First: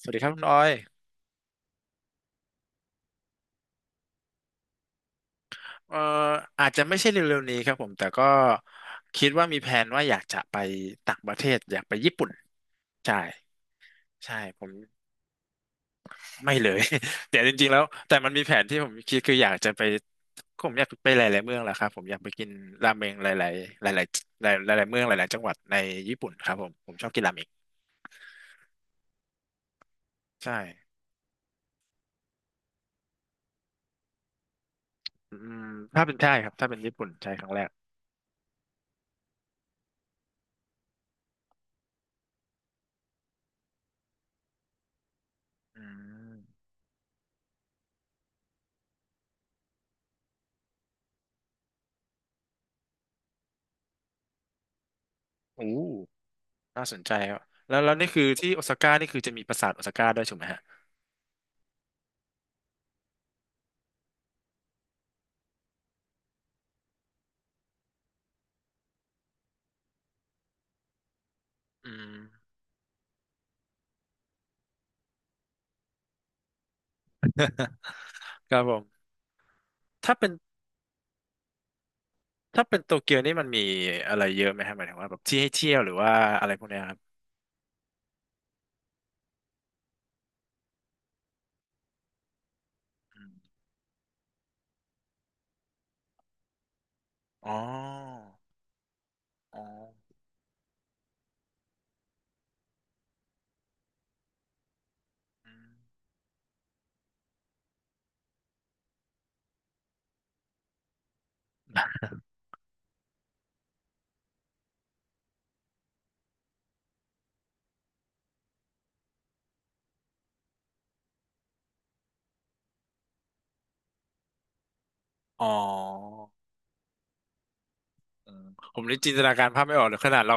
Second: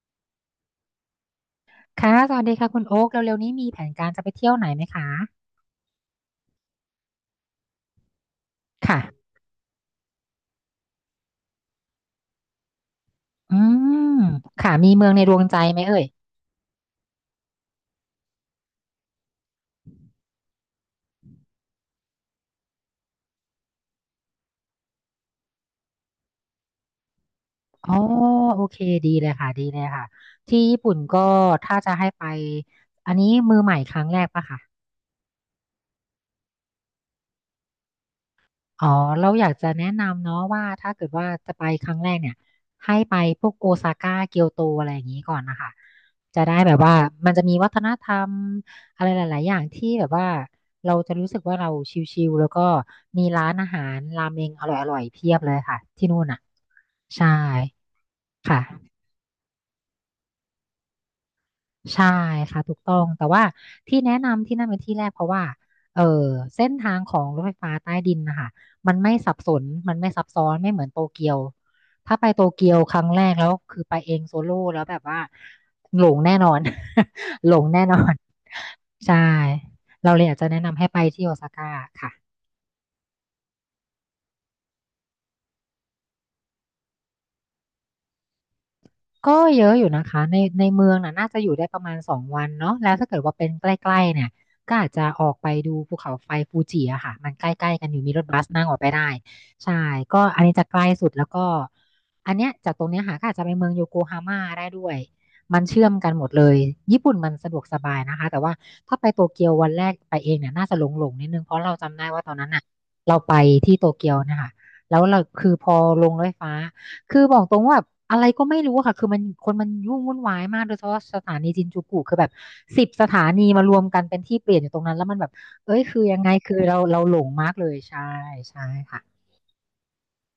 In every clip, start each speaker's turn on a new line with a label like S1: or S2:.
S1: สวัสดีครับคุณออย
S2: ค่ะ สวัสดีค่ะคุณโอ๊คเร็วๆนี้มีแผนการจะไปเที่ยวไหนไหมคะ
S1: เอ่ออาจจะไม่ใช่เร็วๆนี้ครับผมแต่ก็คิ
S2: ค่ะ
S1: ดว่ามีแผนว่าอยากจะไปต่างประเทศอยากไปญี่ปุ่นใช่
S2: อืม
S1: ใช่ผ
S2: ค่ะ
S1: ม
S2: มีเมืองในดวงใจไหมเอ่ย
S1: ไม่เลย แต่จริงๆแล้วแต่มันมีแผนที่ผมคิดคืออยากจะไปผมอยากไปหลายๆเมืองแหละครับผมอยากไปกินราเมงหลายๆหลายๆหลายหลายๆเมืองหลายๆจังหวัดในญี่ปุ่นครับผมชอบกินราเมง
S2: อ๋อโอเค ดีเลยค่ะ ดีเลยค่ะ
S1: ใช่
S2: ที่ญี่ปุ่นก็ถ้าจะให้ไป อันนี้มือใหม่ครั้งแรกปะคะ
S1: อืมถ้าเป็นใช่ครับถ้าเป็นญี่ปุ่นใช่ครั้งแรก
S2: อ๋อเราอยากจะแนะนำเนาะว่าถ้าเกิดว่าจะไปครั้งแรกเนี่ยให้ไปพวกโอซาก้าเกียวโตอะไรอย่างนี้ก่อนนะคะ
S1: อืม
S2: จะได้แบบว่ามันจะมีวัฒนธรรมอะไรหลายๆอย่างที่แบบว่าเราจะรู้สึกว่าเราชิลๆแล้วก็มีร้านอาหารรามเมงอร่อยๆเพียบเลย
S1: โอ้
S2: ค่ะที่นู่นอ่ะ
S1: น่าสนใจ
S2: ใช่
S1: ครับแล้วนี่คือที่โอ
S2: ค่ะ
S1: ซาก้านี่คือจะมีปราสาทโอซาก้าด้วยถูกไหมฮะ
S2: ใช่ค่ะถูกต้องแต่ว่าที่แนะนำที่นั่นเป็นที่แรกเพราะว่าเออเส้นทางของรถไฟฟ้าใต้ดินนะคะมันไม่สับสนมันไม่ซับซ้อนไม่เหมือนโตเกียว
S1: อืม
S2: ถ้าไปโตเกียวครั้งแรกแล้วคือไปเองโซโล่แล้วแบบว่าหลงแน่นอน หลงแน่นอน
S1: ครับผม
S2: ใช่เรา
S1: ถ้า
S2: เลย
S1: เป็
S2: อ
S1: น
S2: ยากจะแนะนำให้ไปที่โอซาก้าค่ะ
S1: ถ้าเป็นโตเกียวนี่มันมีอะไรเยอะไหมฮะหมายถึงว่าแบบที่ให้เที่ยวหรือว่าอะไรพวกเนี้ยครับ
S2: ก็เยอะอยู่นะคะในเมืองน่ะน่าจะอยู่ได้ประมาณ2 วันเนาะแล้วถ้า
S1: อ
S2: เกิด
S1: ม
S2: ว่าเป็นใกล้ๆเนี่ยก็อาจจะออกไปดูภูเขาไฟฟูจิอะค่ะมันใก
S1: อ๋
S2: ล้ๆกันอยู่มีรถ
S1: อ
S2: บัสนั่งออกไปได้
S1: อ๋
S2: ใช่
S1: อ
S2: ก็อันนี้จะใกล้สุดแล้วก็อันเนี้ยจากตรงเนี้ยค่ะก็อาจจะไปเมืองโยโกฮาม่าได้ด้วย
S1: อื
S2: มัน
S1: ม
S2: เชื่อมกันหมดเลยญี่ปุ่นมันสะดวกสบายนะคะแต่ว่าถ้าไปโตเกียววันแรกไปเองเนี่ยน่าจะหลงๆนิดนึงเพราะเราจำได้ว่าตอนนั้นน่ะเราไปที่โตเกียวนะคะแล้วเราคือพอลงรถไฟฟ้า คือบอกตรงว่าแบบอะไรก็ไม่รู้อะค่ะคือมันคนมันยุ่งวุ่นวายมากโดยเฉพาะสถานีจินจูกุคือแบบ10 สถานีมารวมกันเป็นที่เปลี่ยนอยู่ตรงนั้นแล้วมันแบบ
S1: อ๋อ
S2: เอ้ยคือยังไงคือเราหลงมากเลยใช่
S1: อืม
S2: ใช่
S1: ผมเลยจิน
S2: ค่ะ
S1: ตนาการภาพไม่ออกเลยขนาดเรา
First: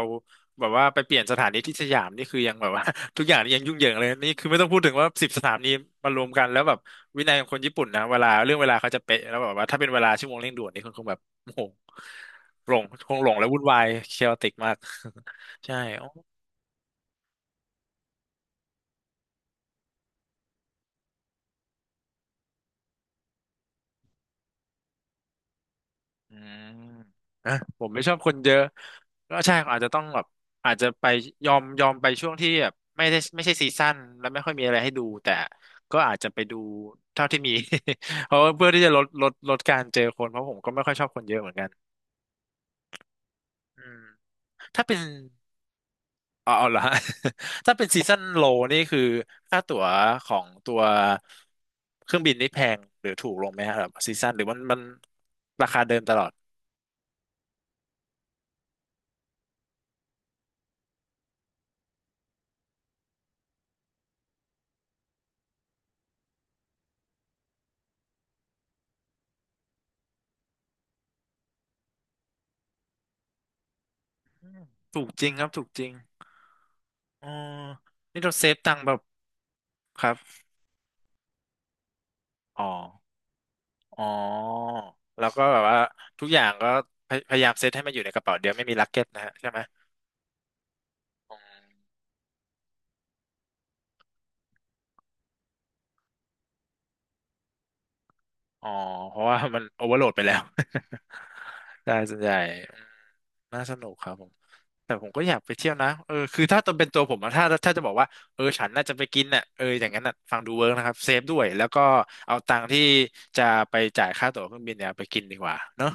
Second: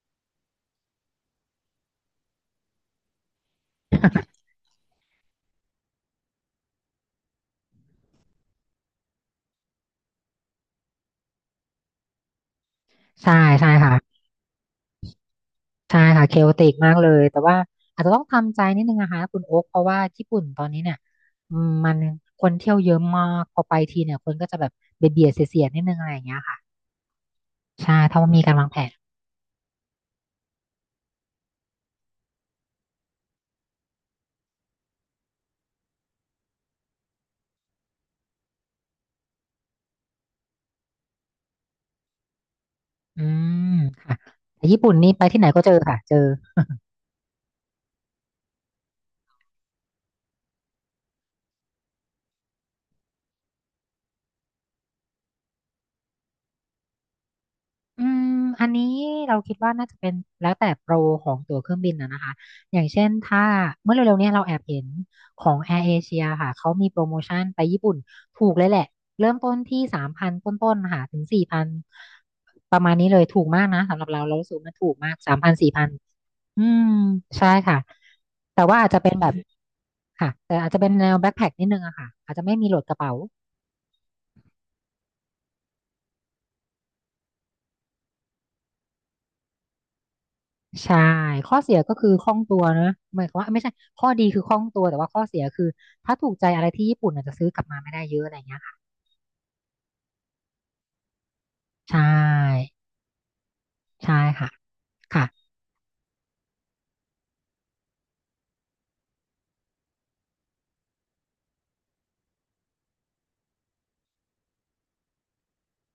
S1: แบบว่าไปเปลี่ยนสถานีที่สยามนี่คือยังแบบว่า ทุกอย่างนี่ยังยุ่งเหยิงเลยนี่คือไม่ต้องพูดถึงว่าสิบสถานีมารวมกันแล้วแบบวินัยของคนญี่ปุ่นนะเวลาเขาจะเป๊ะแล้วแบบว่าถ้าเป็นเวลาชั่วโมงเร่งด่วนนี่คงแบบโอ้โหหลงคงหล
S2: ใช่
S1: งและวุ่น
S2: ใช่
S1: วาย
S2: ค่ะ
S1: เคอติกมาก ใช่
S2: ใช่ค่ะเคโอติกมากเลยแต่ว่าอาจจะต้องทำใจนิดนึงนะคะคุณโอ๊คเพราะว่าญี่ปุ่นตอนนี้เนี่ยมันคนเที่ยวเยอะมากพอไปทีเนี่ยคนก็จะแบบเบียดเบียดเสียดๆนิดนึงอะไรอย่าง
S1: อื
S2: เงี้ย
S1: ม
S2: ค่ะ
S1: นะผม
S2: ใช่
S1: ไม่ชอบ
S2: ถ้า
S1: ค
S2: ว่า
S1: น
S2: มี
S1: เย
S2: การ
S1: อะ
S2: วางแผน
S1: ก็ใช่อาจจะต้องแบบอาจจะไปยอมไปช่วงที่แบบไม่ใช่ซีซั่นแล้วไม่ค่อยมีอะไรให้ดูแต่ก็อาจจะไปดูเท่าที่มี เพราะว่าเพื่อที่จะลดการเจอคนเพราะผมก็ไม่ค่อยชอบคนเยอะเหมือนกัน
S2: อืม
S1: อืม
S2: ค่ะแต่ญี่
S1: ถ้า
S2: ปุ่น
S1: เป็น
S2: นี่ไปที่ไหนก็เจอค่ะเจอ
S1: อ๋อเอาเหรอฮะ ถ้าเป็นซีซั่นโลนี่คือค่าตั๋วของตัวเครื่องบินนี่แพงหรือถูกลงไหมครับซีซั่นหรือมันราคาเดิมตลอด
S2: อืมอันนี้เราคิดว่าน่าจะเป็นแล้วแต่โปรของตั๋วเครื่องบินนะคะ อย่างเช่นถ้าเมื่อเร็วๆเนี้เราแอบเห็นของ Air Asia ค่ะ เขามีโปรโมชั่นไปญี่ปุ่นถูกเลยแหละเริ่มต้นที่สามพันต้นๆค่ะถึงสี่พันประมาณนี้เลยถูกมากนะสำหรับเราเรา
S1: อื
S2: รู้สึก
S1: ม
S2: ว่ามันถูก
S1: ถูก
S2: มาก
S1: จริง
S2: สาม
S1: ครับ
S2: พัน
S1: ถูก
S2: สี่
S1: จ
S2: พั
S1: ริ
S2: น
S1: ง
S2: อืม
S1: อ๋อ
S2: ใช่ค่ะ
S1: นี่เราเซฟ
S2: แต่
S1: ตัง
S2: ว่า
S1: ค์
S2: อา
S1: แบ
S2: จ
S1: บ
S2: จะเป็นแบบ
S1: ครับ
S2: ค่ะแต่อาจจะเป็นแนวแบ็คแพ็คนิดนึงอะค่ะอาจจะไม่
S1: อ๋อ
S2: มีโหลดกระเป๋า
S1: อ๋อ แล้วก็แบบว่าทุกอย่างก็พยายามเซตให้มันอยู่ในกระเป๋าเดียวไม่มีลักเก็ตนะฮะใช่ไหม
S2: ใช่
S1: อื
S2: ข้อเสียก็
S1: ม
S2: คือคล่องตัวนะหมายความว่าไม่ใช่ ข้อดีคือคล่องตัวแต่ว่าข้อเสียคือถ้าถูกใจอะไรที่ญี่ปุ่นอาจจะซื้อกลับมาไม่ได้เยอะอะไรอย่างเงี้ย
S1: อ๋อ
S2: ค่ะ
S1: เพราะว่ามันโอเวอร์โหลดไปแล้ว
S2: ใช
S1: ได้ส่วนใหญ่
S2: ่
S1: อืมน่าสนุกครั
S2: ใช่
S1: บผม
S2: ค่ะ
S1: แต่ผมก็
S2: ค่ะ
S1: อยากไปเที่ยวนะเออคือถ้าตัวเป็นตัวผมอะถ้าจะบอกว่า เออฉันน่าจะไปกินน่ะเอออย่างนั้นน่ะฟังดูเวิร์กนะครับ เซฟด้วยแล้วก็เอาตังค์ที่จะไปจ่ายค่าตั๋วเครื่องบินเนี่ยไปกินดีกว่าเนอะ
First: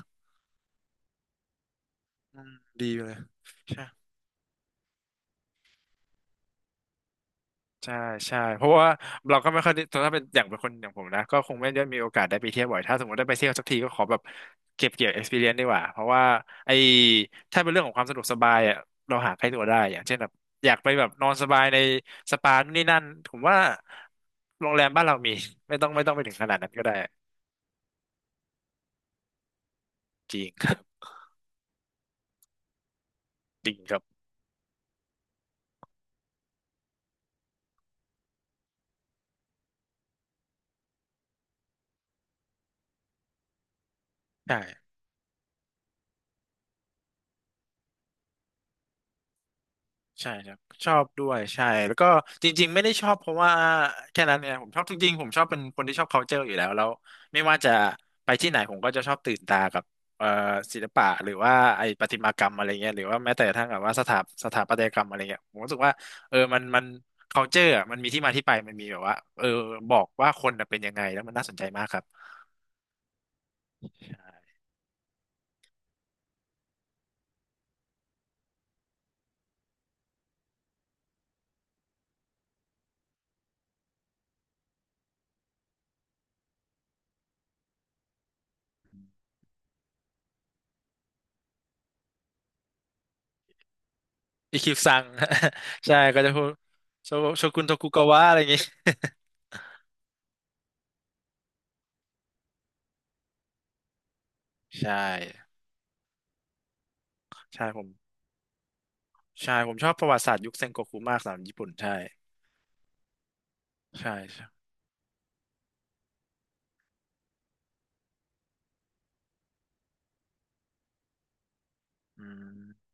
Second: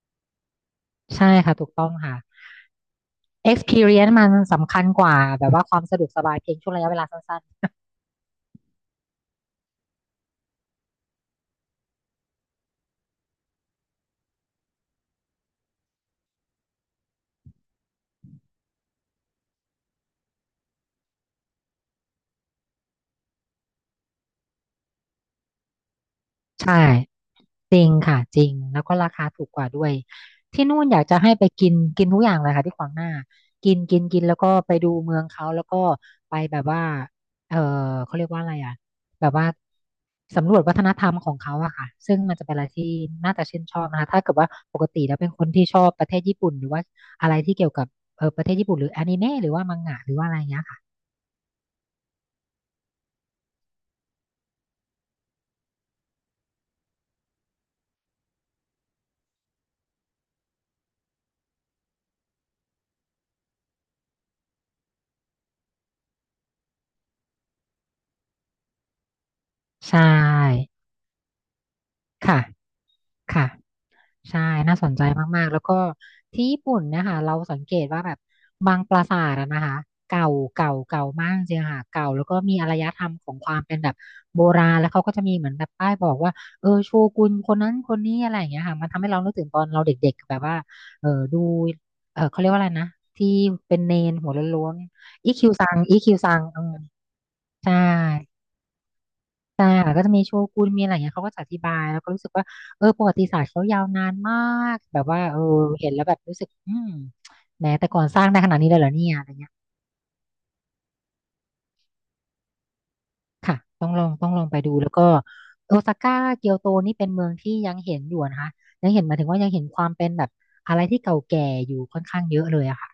S2: ใช่ค่ะ ถูกต้องค่ะ
S1: อืมดีเลย
S2: experience มันสำคัญกว่าแบบว่าความสะดวกสบายเพียงช่วงระยะเวลาสั้นๆ
S1: ใช่ใช่เพราะว่าเราก็ไม่ค่อยได้ถ้าเป็นอย่างเป็นคนอย่างผมนะก็คงไม่ได้มีโอกาสได้ไปเที่ยวบ่อยถ้าสมมติได้ไปเที่ยวสักทีก็ขอแบบเก็บเกี่ยว experience ดีกว่าเพราะว่าไอ้ถ้าเป็นเรื่องของความสะดวกสบายอ่ะเราหาใกล้ตัวได้อย่างเช่นแบบอยากไปแบบนอนสบายในสปานู่นนี่นั่นผมว่าโรงแรมบ้านเรามี ไม่ต้องไปถึงขนาดนั้น
S2: ใช่
S1: ก็ได้
S2: จริงค่ะจริงแล้วก็ราคาถูกกว่าด้วย
S1: จริงค
S2: ที่
S1: รับ
S2: นู่นอยากจะให้ไปกินกินทุกอย่างเลยค่ะที่ขวางหน้า
S1: จริ
S2: กิ
S1: ง
S2: น
S1: ค
S2: กิ
S1: รับ
S2: นกินแล้วก็ไปดูเมืองเขาแล้วก็ไปแบบว่าเออเขาเรียกว่าอะไรอ่ะแบบว่าสำรวจวัฒนธรรมของเขาอะค่ะซึ่งมันจะเป็นอะไรที่น่าจะชื่นชอบนะคะถ้าเกิดว่า
S1: ใช่
S2: ปกติแล้วเป็นคนที่ชอบประเทศญี่ปุ่นหรือว่าอะไรที่เกี่ยวกับประเทศญี่ปุ่นหรืออนิเมะหรือว่ามังงะหรือว่า
S1: ใช่
S2: อะไร
S1: ครับ
S2: เงี้ยค่ะ
S1: ชอบด้วยใช่แล้วก็จริงๆไม่ได้ชอบเพราะว่าแค่นั้นเนี่ยผมชอบจริงๆผมชอบเป็นคนที่ชอบ culture อยู่แล้วไม่ว่าจะไปที่ไหนผมก็จะชอบตื่นตากับเอ่อศิลปะหรือว่าไอ้ประติมากรรมอะไรเงี้ยหรือว่าแม้แต่กระทั่งแบบว่าสถาปัตยกรรมอะไรเงี้ยผมรู้สึกว่าเออมัน culture อะมันมีที่มาที่ไปมันมีแบบว่าเออบ
S2: ใช
S1: อกว่าคนน่ะ
S2: ่
S1: เป็นยังไงแล้วมันน่าสนใจมากครับ
S2: ค่ะค่ะ ใช่น่าสนใจมากๆ แล้วก็ที่ญี่ปุ่นเนะคะเราสังเกตว่าแบบบางปราสาทอะนะคะเก่าเก่าเก่ามากจริงๆค่ะเก่าแล้วก็มีอารยธรรมของความเป็นแบบโบราณแล้วเขาก็จะมีเหมือนแบบป้ายบอกว่าโชกุนคนนั้นคนนี้อะไรอย่างเงี้ยค่ะมันทำให้เรานึกถึงตอนเราเด็กๆแบบว่าดูเขาเรียกว่าอะไรนะที่เป็นเนนหัว
S1: อี
S2: โล้
S1: คิว
S2: น
S1: ซัง
S2: ๆอีคิวซัง
S1: ใช่
S2: อีคิว
S1: ก็จะ
S2: ซั
S1: พู
S2: ง
S1: ด
S2: อืม
S1: โชโชกุนโท
S2: ใช่
S1: คุกาวะอะไรเงงี้ย
S2: ใช่ค่ะก็จะมีโชกุนมีอะไรอย่างเงี้ยเขาก็จะอธิบายแล้วก็รู้สึกว่าประวัติศาสตร์เขายาวนานมาก
S1: ใช่
S2: แบบว่าเห็นแล้วแบบรู้สึกแห
S1: ใช่
S2: ม
S1: ผ
S2: แต่
S1: ม
S2: ก่อนสร้างได้ขนาดนี้เลยเหรอเนี่ยอะไรเงี้ย
S1: ใช่ผมชอบประวัติศาสตร์ยุคเซ็งโกคุมากสำหรับญี่ปุ่นใช่
S2: ค่ะต้องลอง
S1: ใช่
S2: ต้องล
S1: ใช่
S2: องไปดูแล้วก็โอซาก้าเกียวโตนี่เป็นเมืองที่ยังเห็นอยู่นะคะยังเห็นหมายถึงว่ายังเห็นความเป็นแบบอะไรที่เก่าแก่อยู่ค่อนข้าง
S1: อื
S2: เยอะเลย
S1: ม
S2: อะค่ะ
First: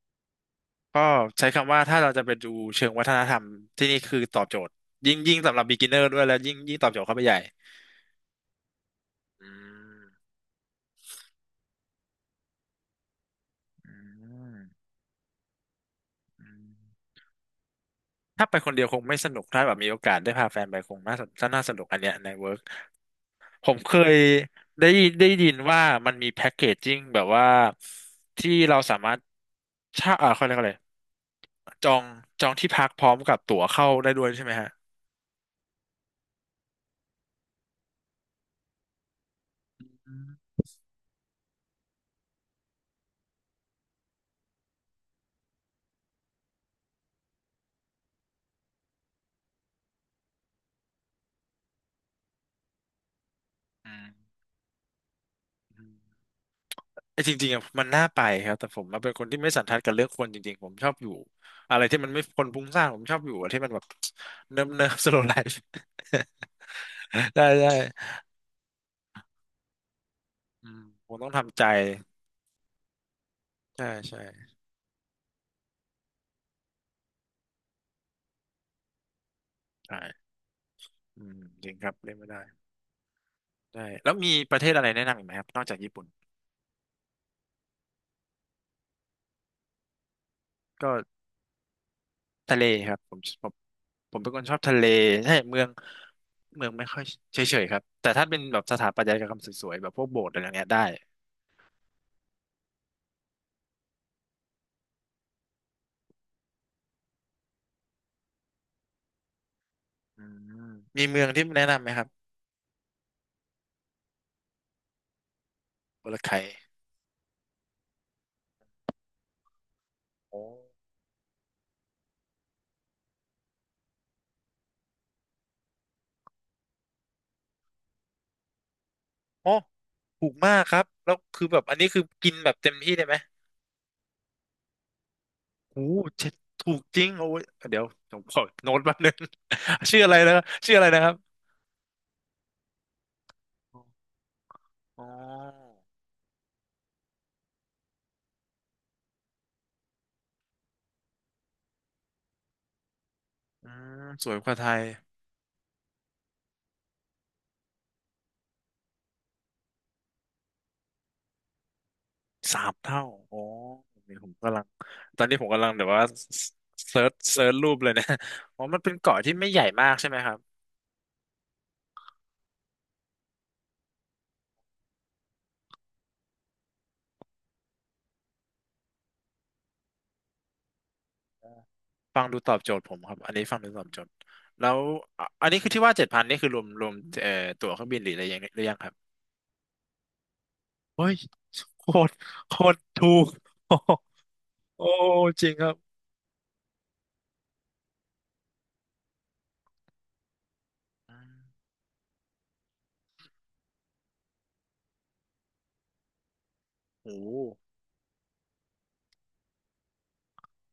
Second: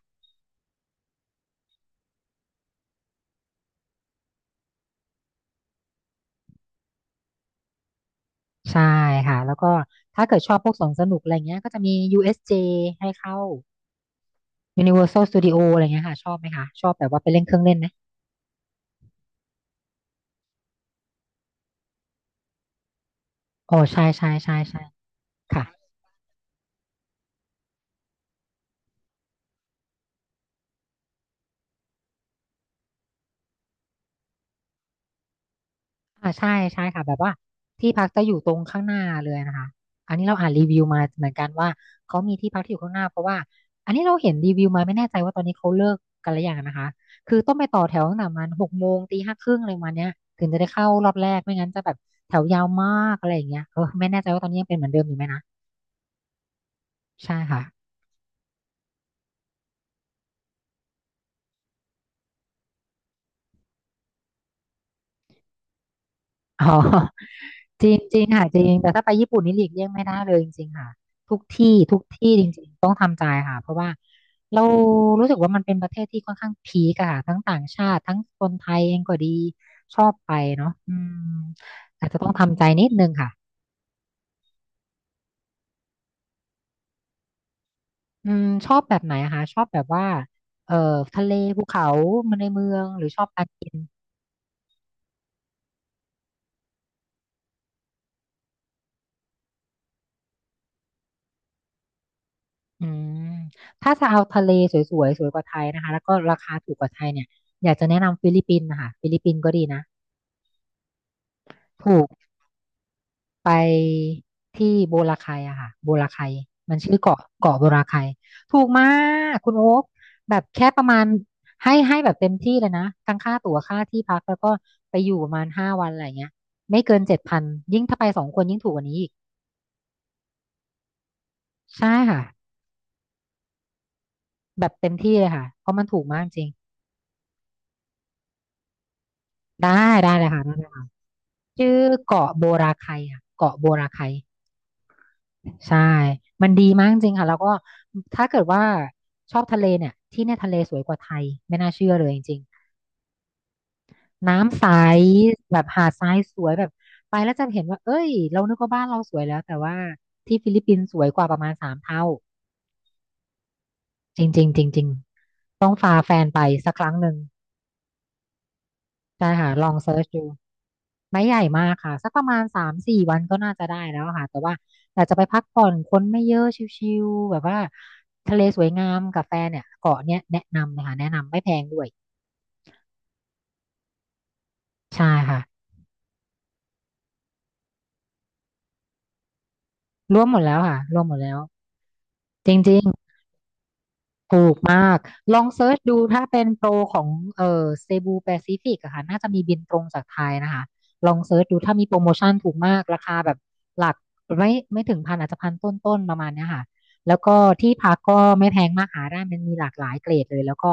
S1: ก็ใช้คำว่าถ้าเราจะไปดูเชิงวัฒนธรรมที่นี่คือตอบโจทย์ยิ่งสำหรับ beginner ด้วยแล้วยิ่งตอบโจทย์เข้าไปใหญ่
S2: ใช่ค่ะ
S1: อื
S2: แล้วก็ถ้า
S1: ม
S2: เกิดชอบพวกสวนสนุกอะไรเงี้ยก็จะมี USJ ให้เข้า
S1: อืม
S2: Universal Studio อะไรเงี้ยค่ะชอบไห
S1: อื
S2: มคะ
S1: ม
S2: ชอบแบบว่าไปเล่นเครื่องเล่นไหม
S1: ถ้าไปคนเดียวคงไม่สนุกถ้าแบบมีโอกาสได้พาแฟนไปคงน่าสนุกอันเนี้ยในเวิร์กผ
S2: อ๋
S1: ม
S2: อ
S1: เค
S2: ใช่
S1: ย
S2: ใช่ใช่ใช่
S1: ได้ได้ยิน
S2: ค่ะ
S1: ว่ามันมีแพ็กเกจจิ้งแบบว่าที่เราสามารถเช่าอ่าเขาเรียกอะไรจองจองที่พักพร้อมกับตั๋วเข้าได้ด้วยใช่ไหมฮะ
S2: อ่าใช่ใช่ค่ะแบบว่าที่พักจะอยู่ตรงข้างหน้าเลยนะคะ
S1: อื
S2: อันนี้เราอ่าน
S1: ม
S2: รีวิวมาเหมือนกันว่าเขามีที่พักที่อยู่ข้างหน้าเพราะว่าอันนี้เราเห็นรีวิวมาไม่แน่ใจว่าตอนนี้เขาเลิกกันหรือยังนะคะคือต้องไปต่อแถวตั้งแต่ประมัน6 โมงตี 5 ครึ่งอะไรประมาณเนี้ยถึงจะได้เข้ารอบแรกไม่งั้นจะแบบแถวยาวมากอะไรอย่างเงี้ย
S1: อืม
S2: ไม่แน่ใจว่าตอนนี้ยังเป็นเหมือนเดิมอยู่ไหมนะ
S1: ไอจ
S2: ใช่
S1: ริงๆ
S2: ค่ะ
S1: อะมันน่าไปครับแต่ผมอะเป็นคนที่ไม่สันทัดกับเรื่องคนจริงๆผมชอบอยู่อะไรที่มันไม่คนพลุ้งสร้างผมชอบอยู่อะที่มันแบบ เนิบเนิบสโลว์ ไลฟ์
S2: อ๋อ
S1: ได้ได้
S2: จริงจริงค่ะจริงแต่ถ้าไปญี่ปุ่นนี่หลีกเลี่ยงไม่ได้เลยจริ
S1: อื
S2: ง
S1: ม
S2: ๆค่ะ
S1: ผมต้อง
S2: ทุก
S1: ทำใจ
S2: ที่ทุกที่จริง
S1: ใช่ใช่
S2: เรารู้สึกว่ามันเป็นประเทศที่ค่อนข้างพีกอะค่ะทั้งต่างชาติทั้งคนไทยเองก็ดีช
S1: ใช่
S2: อบไปเนาะอื
S1: อื
S2: ม
S1: มจริงครับ
S2: อาจ
S1: เล่น
S2: จะ
S1: ไม่
S2: ต้อง
S1: ได้
S2: ทำใจนิดนึงค่ะ
S1: ใช่แล้วมีประเทศอะไรแนะนำอีกไหมครับนอกจากญี่ปุ่น
S2: อืมชอบแบบไหนอะคะชอบแบบว่าเอ่อ
S1: ก็
S2: ทะเลภูเขามันใน
S1: ทะเล
S2: เมือง
S1: ครับ
S2: หรือ
S1: ผ
S2: ช
S1: ม
S2: อบกา
S1: ผ
S2: ร
S1: ม
S2: กิน
S1: ผมเป็นคนชอบทะเลใช่เมืองไม่ค่อยเฉยๆครับแต่ถ้าเป็นแบบสถาปัตยกรรมสวยๆแบบพวกโบสถ์อะไรอย่างเงี้ยได้
S2: อืมถ้าจะเอาทะเลสวยๆสวยกว่าไทยนะคะแล้วก็ราคาถูกกว่าไทยเนี่ยอยากจะแนะนำฟิลิปปินส์นะคะฟิลิปปินส์ก็ดีนะ
S1: อืมมีเมืองที่แนะนำไหม
S2: ถู
S1: ครั
S2: ก
S1: บ
S2: ไปที่โบราไคอะค่ะโบ
S1: บุ
S2: รา
S1: รั
S2: ไค
S1: มยไค
S2: มันชื่อเกาะเกาะโบราไคถูกมากคุณโอ๊คแบ
S1: โอ้
S2: บแค่ประมาณให้แบบเต็มที่เลยนะทั้งค่าตั๋วค่าที่พักแล้วก็ไปอยู่ประมาณ5 วันอะไรเงี้ยไม่เกิน7,000ยิ่งถ้าไป2 คนยิ่งถูกกว่านี้อีก
S1: โอถูกมากครับแล้วคือแบบอันนี้
S2: ใช่
S1: คือ
S2: ค่ะ
S1: กินแบบเต็มที่ได้ไหม
S2: แบบเต็มที่เลยค่ะเพราะ
S1: โอ้
S2: มัน
S1: โห
S2: ถูกมาก
S1: เจ็ด
S2: จริง
S1: ถูกจริงโอ้ยเดี๋ยวผมขอโน้ตแป๊บนึง
S2: ได้
S1: ชื่ออะ
S2: ได้
S1: ไร
S2: เล
S1: นะ
S2: ย
S1: ครั
S2: ค่ะ
S1: บ
S2: ได้เล
S1: ชื่
S2: ย
S1: ออะ
S2: ค่ะ
S1: ไรนะครับ
S2: ชื่อเกาะโบราไคอะเกาะโบราไค
S1: อ๋อ
S2: ใช่ มันดีมากจริงค่ะ แล้วก็ถ้าเกิดว่าชอบทะเลเนี่ย ที่เนี่ยทะเลสวยกว่าไทย ไม่น่าเชื่อเลยจริง
S1: อืส
S2: ๆ
S1: วยกว่า
S2: น้ำ
S1: ไท
S2: ใส
S1: ย
S2: แบบหาดทรายสวยแบบไปแล้วจะเห็นว่า เอ้ย เรานึกว่าบ้านเราสวยแล้วแต่ว่าที่ฟิลิปปินส์สวยกว่าประมาณ3 เท่า
S1: 3 เท่าโอ้อนี่
S2: จ
S1: ผม
S2: ริง
S1: กำ
S2: ๆ
S1: ลั
S2: จ
S1: ง
S2: ริง
S1: ตอนนี้ผม
S2: ๆ
S1: กำ
S2: ต้
S1: ลัง
S2: อง
S1: เดี๋ยว
S2: พา
S1: ว่า
S2: แฟนไปสักครั้ง
S1: เซิ
S2: ห
S1: ร์ช
S2: นึ่ง
S1: เซิร์ชรูปเลยนะ อ๋อมันเป็นเกาะ
S2: ใช่
S1: ที่ไม่
S2: ค่ะ
S1: ใหญ่
S2: ลอง
S1: มา
S2: เซิ
S1: ก
S2: ร์ช
S1: ใช่ไหม
S2: ดู
S1: ครับ
S2: ไม่ใหญ่มากค่ะสักประมาณ3-4 วันก็น่าจะได้แล้วค่ะแต่ว่าอยากจะไปพักผ่อนคนไม่เยอะชิลๆแบบว่าทะเลสวยงามกับแฟนเนี่ยเกาะเนี้ยแนะนำนะคะแนะนำไม่แพงด้วย
S1: ฟังดูตอบโจทย์ผมครับอันนี้ฟังดูตอบโจทย์แล้ว
S2: ใช่
S1: อะ
S2: ค่ะ
S1: อันนี้คือที่ว่า7,000นี่คือรวมเอ่อตั๋วเครื่องบินหรืออะไรยังหรือยังครับ
S2: รวมหมดแล้วค่ะรว
S1: เฮ้
S2: มหม
S1: ย
S2: ดแล้ว
S1: โคตร
S2: จ
S1: โคตร
S2: ริง
S1: ถูก โอ้โห
S2: ถูก
S1: โอ้
S2: มากลอ
S1: จ
S2: ง
S1: ริงค
S2: เซิ
S1: รั
S2: ร์
S1: บ
S2: ชดูถ้าเป็นโปรของเซบูแปซิฟิกอะค่ะน่าจะมีบินตรงจากไทยนะคะลองเซิร์ชดูถ้ามีโปรโมชั่นถูกมากราคาแบบหลักไม่ถึงพันอาจจะพันต้นๆประมาณเนี้ยค่ะ
S1: โอ้
S2: แล้ว
S1: โห
S2: ก็ที่พักก็ไม่แพงมากหาได้มันมีหลากหลายเกรดเลยแล้วก็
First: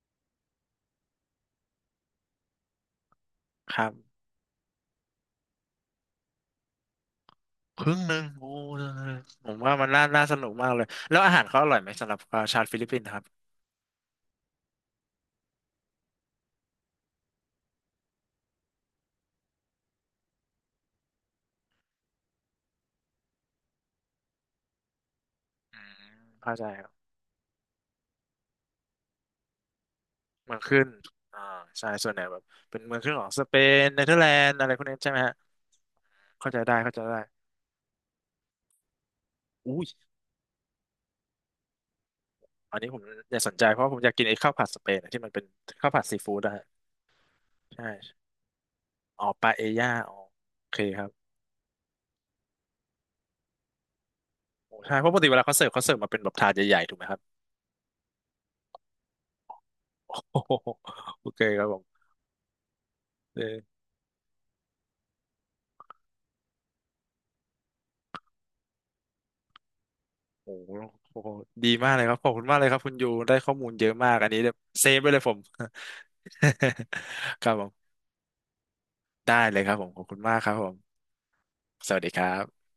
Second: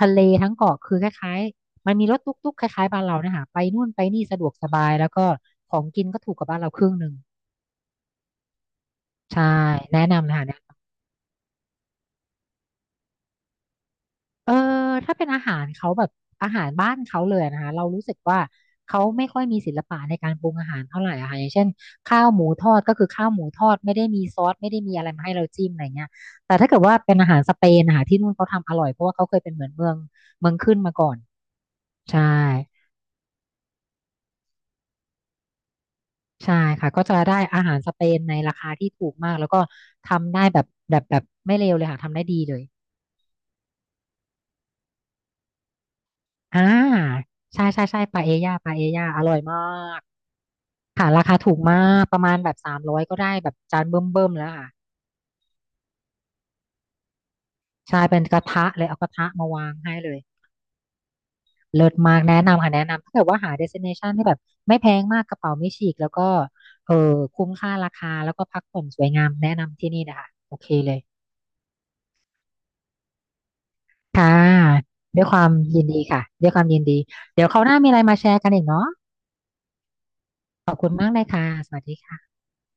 S2: ทะเลทั้งเกาะคือคล้ายๆมันมีรถตุ๊กๆคล้ายๆบ้านเราเนี่ยค่ะไป
S1: ค
S2: นู่
S1: รั
S2: น
S1: บ
S2: ไปนี่สะดวกสบายแล้วก็ของกินก็ถูกกว่าบ้านเราครึ่งหนึ่ง
S1: ครึ่งหนึ่งโอ้
S2: ใช่
S1: ผมว่ามัน
S2: แนะ
S1: น่าน่า
S2: นำเล
S1: สนุกมาก
S2: ค่ะ
S1: เลยแล้วอาหารเขาอร่อยไหมสำหรับชาวฟิลิปปินส์ครับ
S2: เออถ้าเป็นอาหารเขาแบบอาหารบ้านเขาเลยนะคะเรารู้สึกว่าเขาไม่ค่อยมีศิลปะในการปรุงอาหารเท่าไหร่อะค่ะอย่างเช่นข้าวหมูทอดก็คือข้าวหมูทอดไม่ได้มีซอสไม่ได้มีอะไรมาให้เราจิ้มอะ
S1: อื
S2: ไรเงี้ย
S1: มเข้า
S2: แต่
S1: ใจ
S2: ถ้าเกิ
S1: ค
S2: ด
S1: รับ
S2: ว่าเป็นอาหารสเปนนะคะที่นู่นเขาทำอร่อยเพราะว่าเขาเคยเป็นเหมือนเมืองเมือ
S1: เมื
S2: ง
S1: อง
S2: ขึ้น
S1: ขึ้น
S2: มาก่อน
S1: อ่าใช่ส่วนไห
S2: ใช่
S1: นแบบเป็นเมืองขึ้นของสเปนเนเธอร์แลนด์อะไรพวกนี้ใช่ไหมฮะเข้า
S2: ใช่
S1: ใจได้
S2: ค่ะ
S1: เข้าใจ
S2: ก็จะ
S1: ได้
S2: ได้อาหารสเปนในราคาที่ถูกมากแล้วก็
S1: อุ้ย
S2: ทำได้แบบไม่เลวเลยค่ะทำได้ดีเลย
S1: อันนี้ผมอยากสนใจเพราะผมอยากกินไอ้ข้าวผัดสเปนอะที่มันเป็นข้าวผัดซีฟู้ดนะ
S2: อ่า
S1: ฮะ
S2: ใช่ใช่
S1: ใช่
S2: ใช่ปาเอญ่าปาเอญ่าอ
S1: อ๋อ
S2: ร่อย
S1: ปา
S2: มา
S1: เอย่า
S2: ก
S1: อ๋อโอเคครั
S2: ค่ะ
S1: บ
S2: ราคาถูกมากประมาณแบบ300ก็ได้แบบจานเบิ่มๆแล้วค่ะ
S1: โอ้ใช่เพราะปกติเวลาเขาเสิร์ฟเขาเสิร์ฟมาเป็นแบบถาดใหญ่ๆถูกไหมครับ
S2: ใช่เป็นกระทะเลยเอากระทะมาวางให้เล
S1: โ
S2: ย
S1: อ้โห โอเคครับผ
S2: เลิศ
S1: ม
S2: มากแนะนำค่ะแนะนำถ้าเกิด
S1: เอ
S2: ว่าหา
S1: อ
S2: destination ที่แบบไม่แพงมากกระเป๋าไม่ฉีกแล้วก็เออคุ้มค่าราคาแล้วก็พักผ่อนสวยงามแนะนำที่นี่นะคะ
S1: โอ้
S2: โอเค
S1: โห
S2: เลย
S1: โอ้โหดีมากเลยครับขอบคุณมากเลยครับคุณยูได้ข้อมูลเยอะมากอั
S2: ค่ะ
S1: นนี้แบบเซฟไปเล
S2: ด้
S1: ย
S2: วย
S1: ผ
S2: ค
S1: ม
S2: วามยินดีค่ะด้วยความยินดี เดี๋
S1: ค
S2: ยว
S1: รับ
S2: ครา
S1: ผ
S2: วหน้า
S1: ม
S2: มีอะไรมาแชร์กันอีกเนาะ
S1: ได้เลยครับผมขอบคุณมากครับผ
S2: ขอบคุณ
S1: ม
S2: มากเลยค่ะสวัส
S1: ส
S2: ดี
S1: วัสดีครั
S2: ค่ะ
S1: บ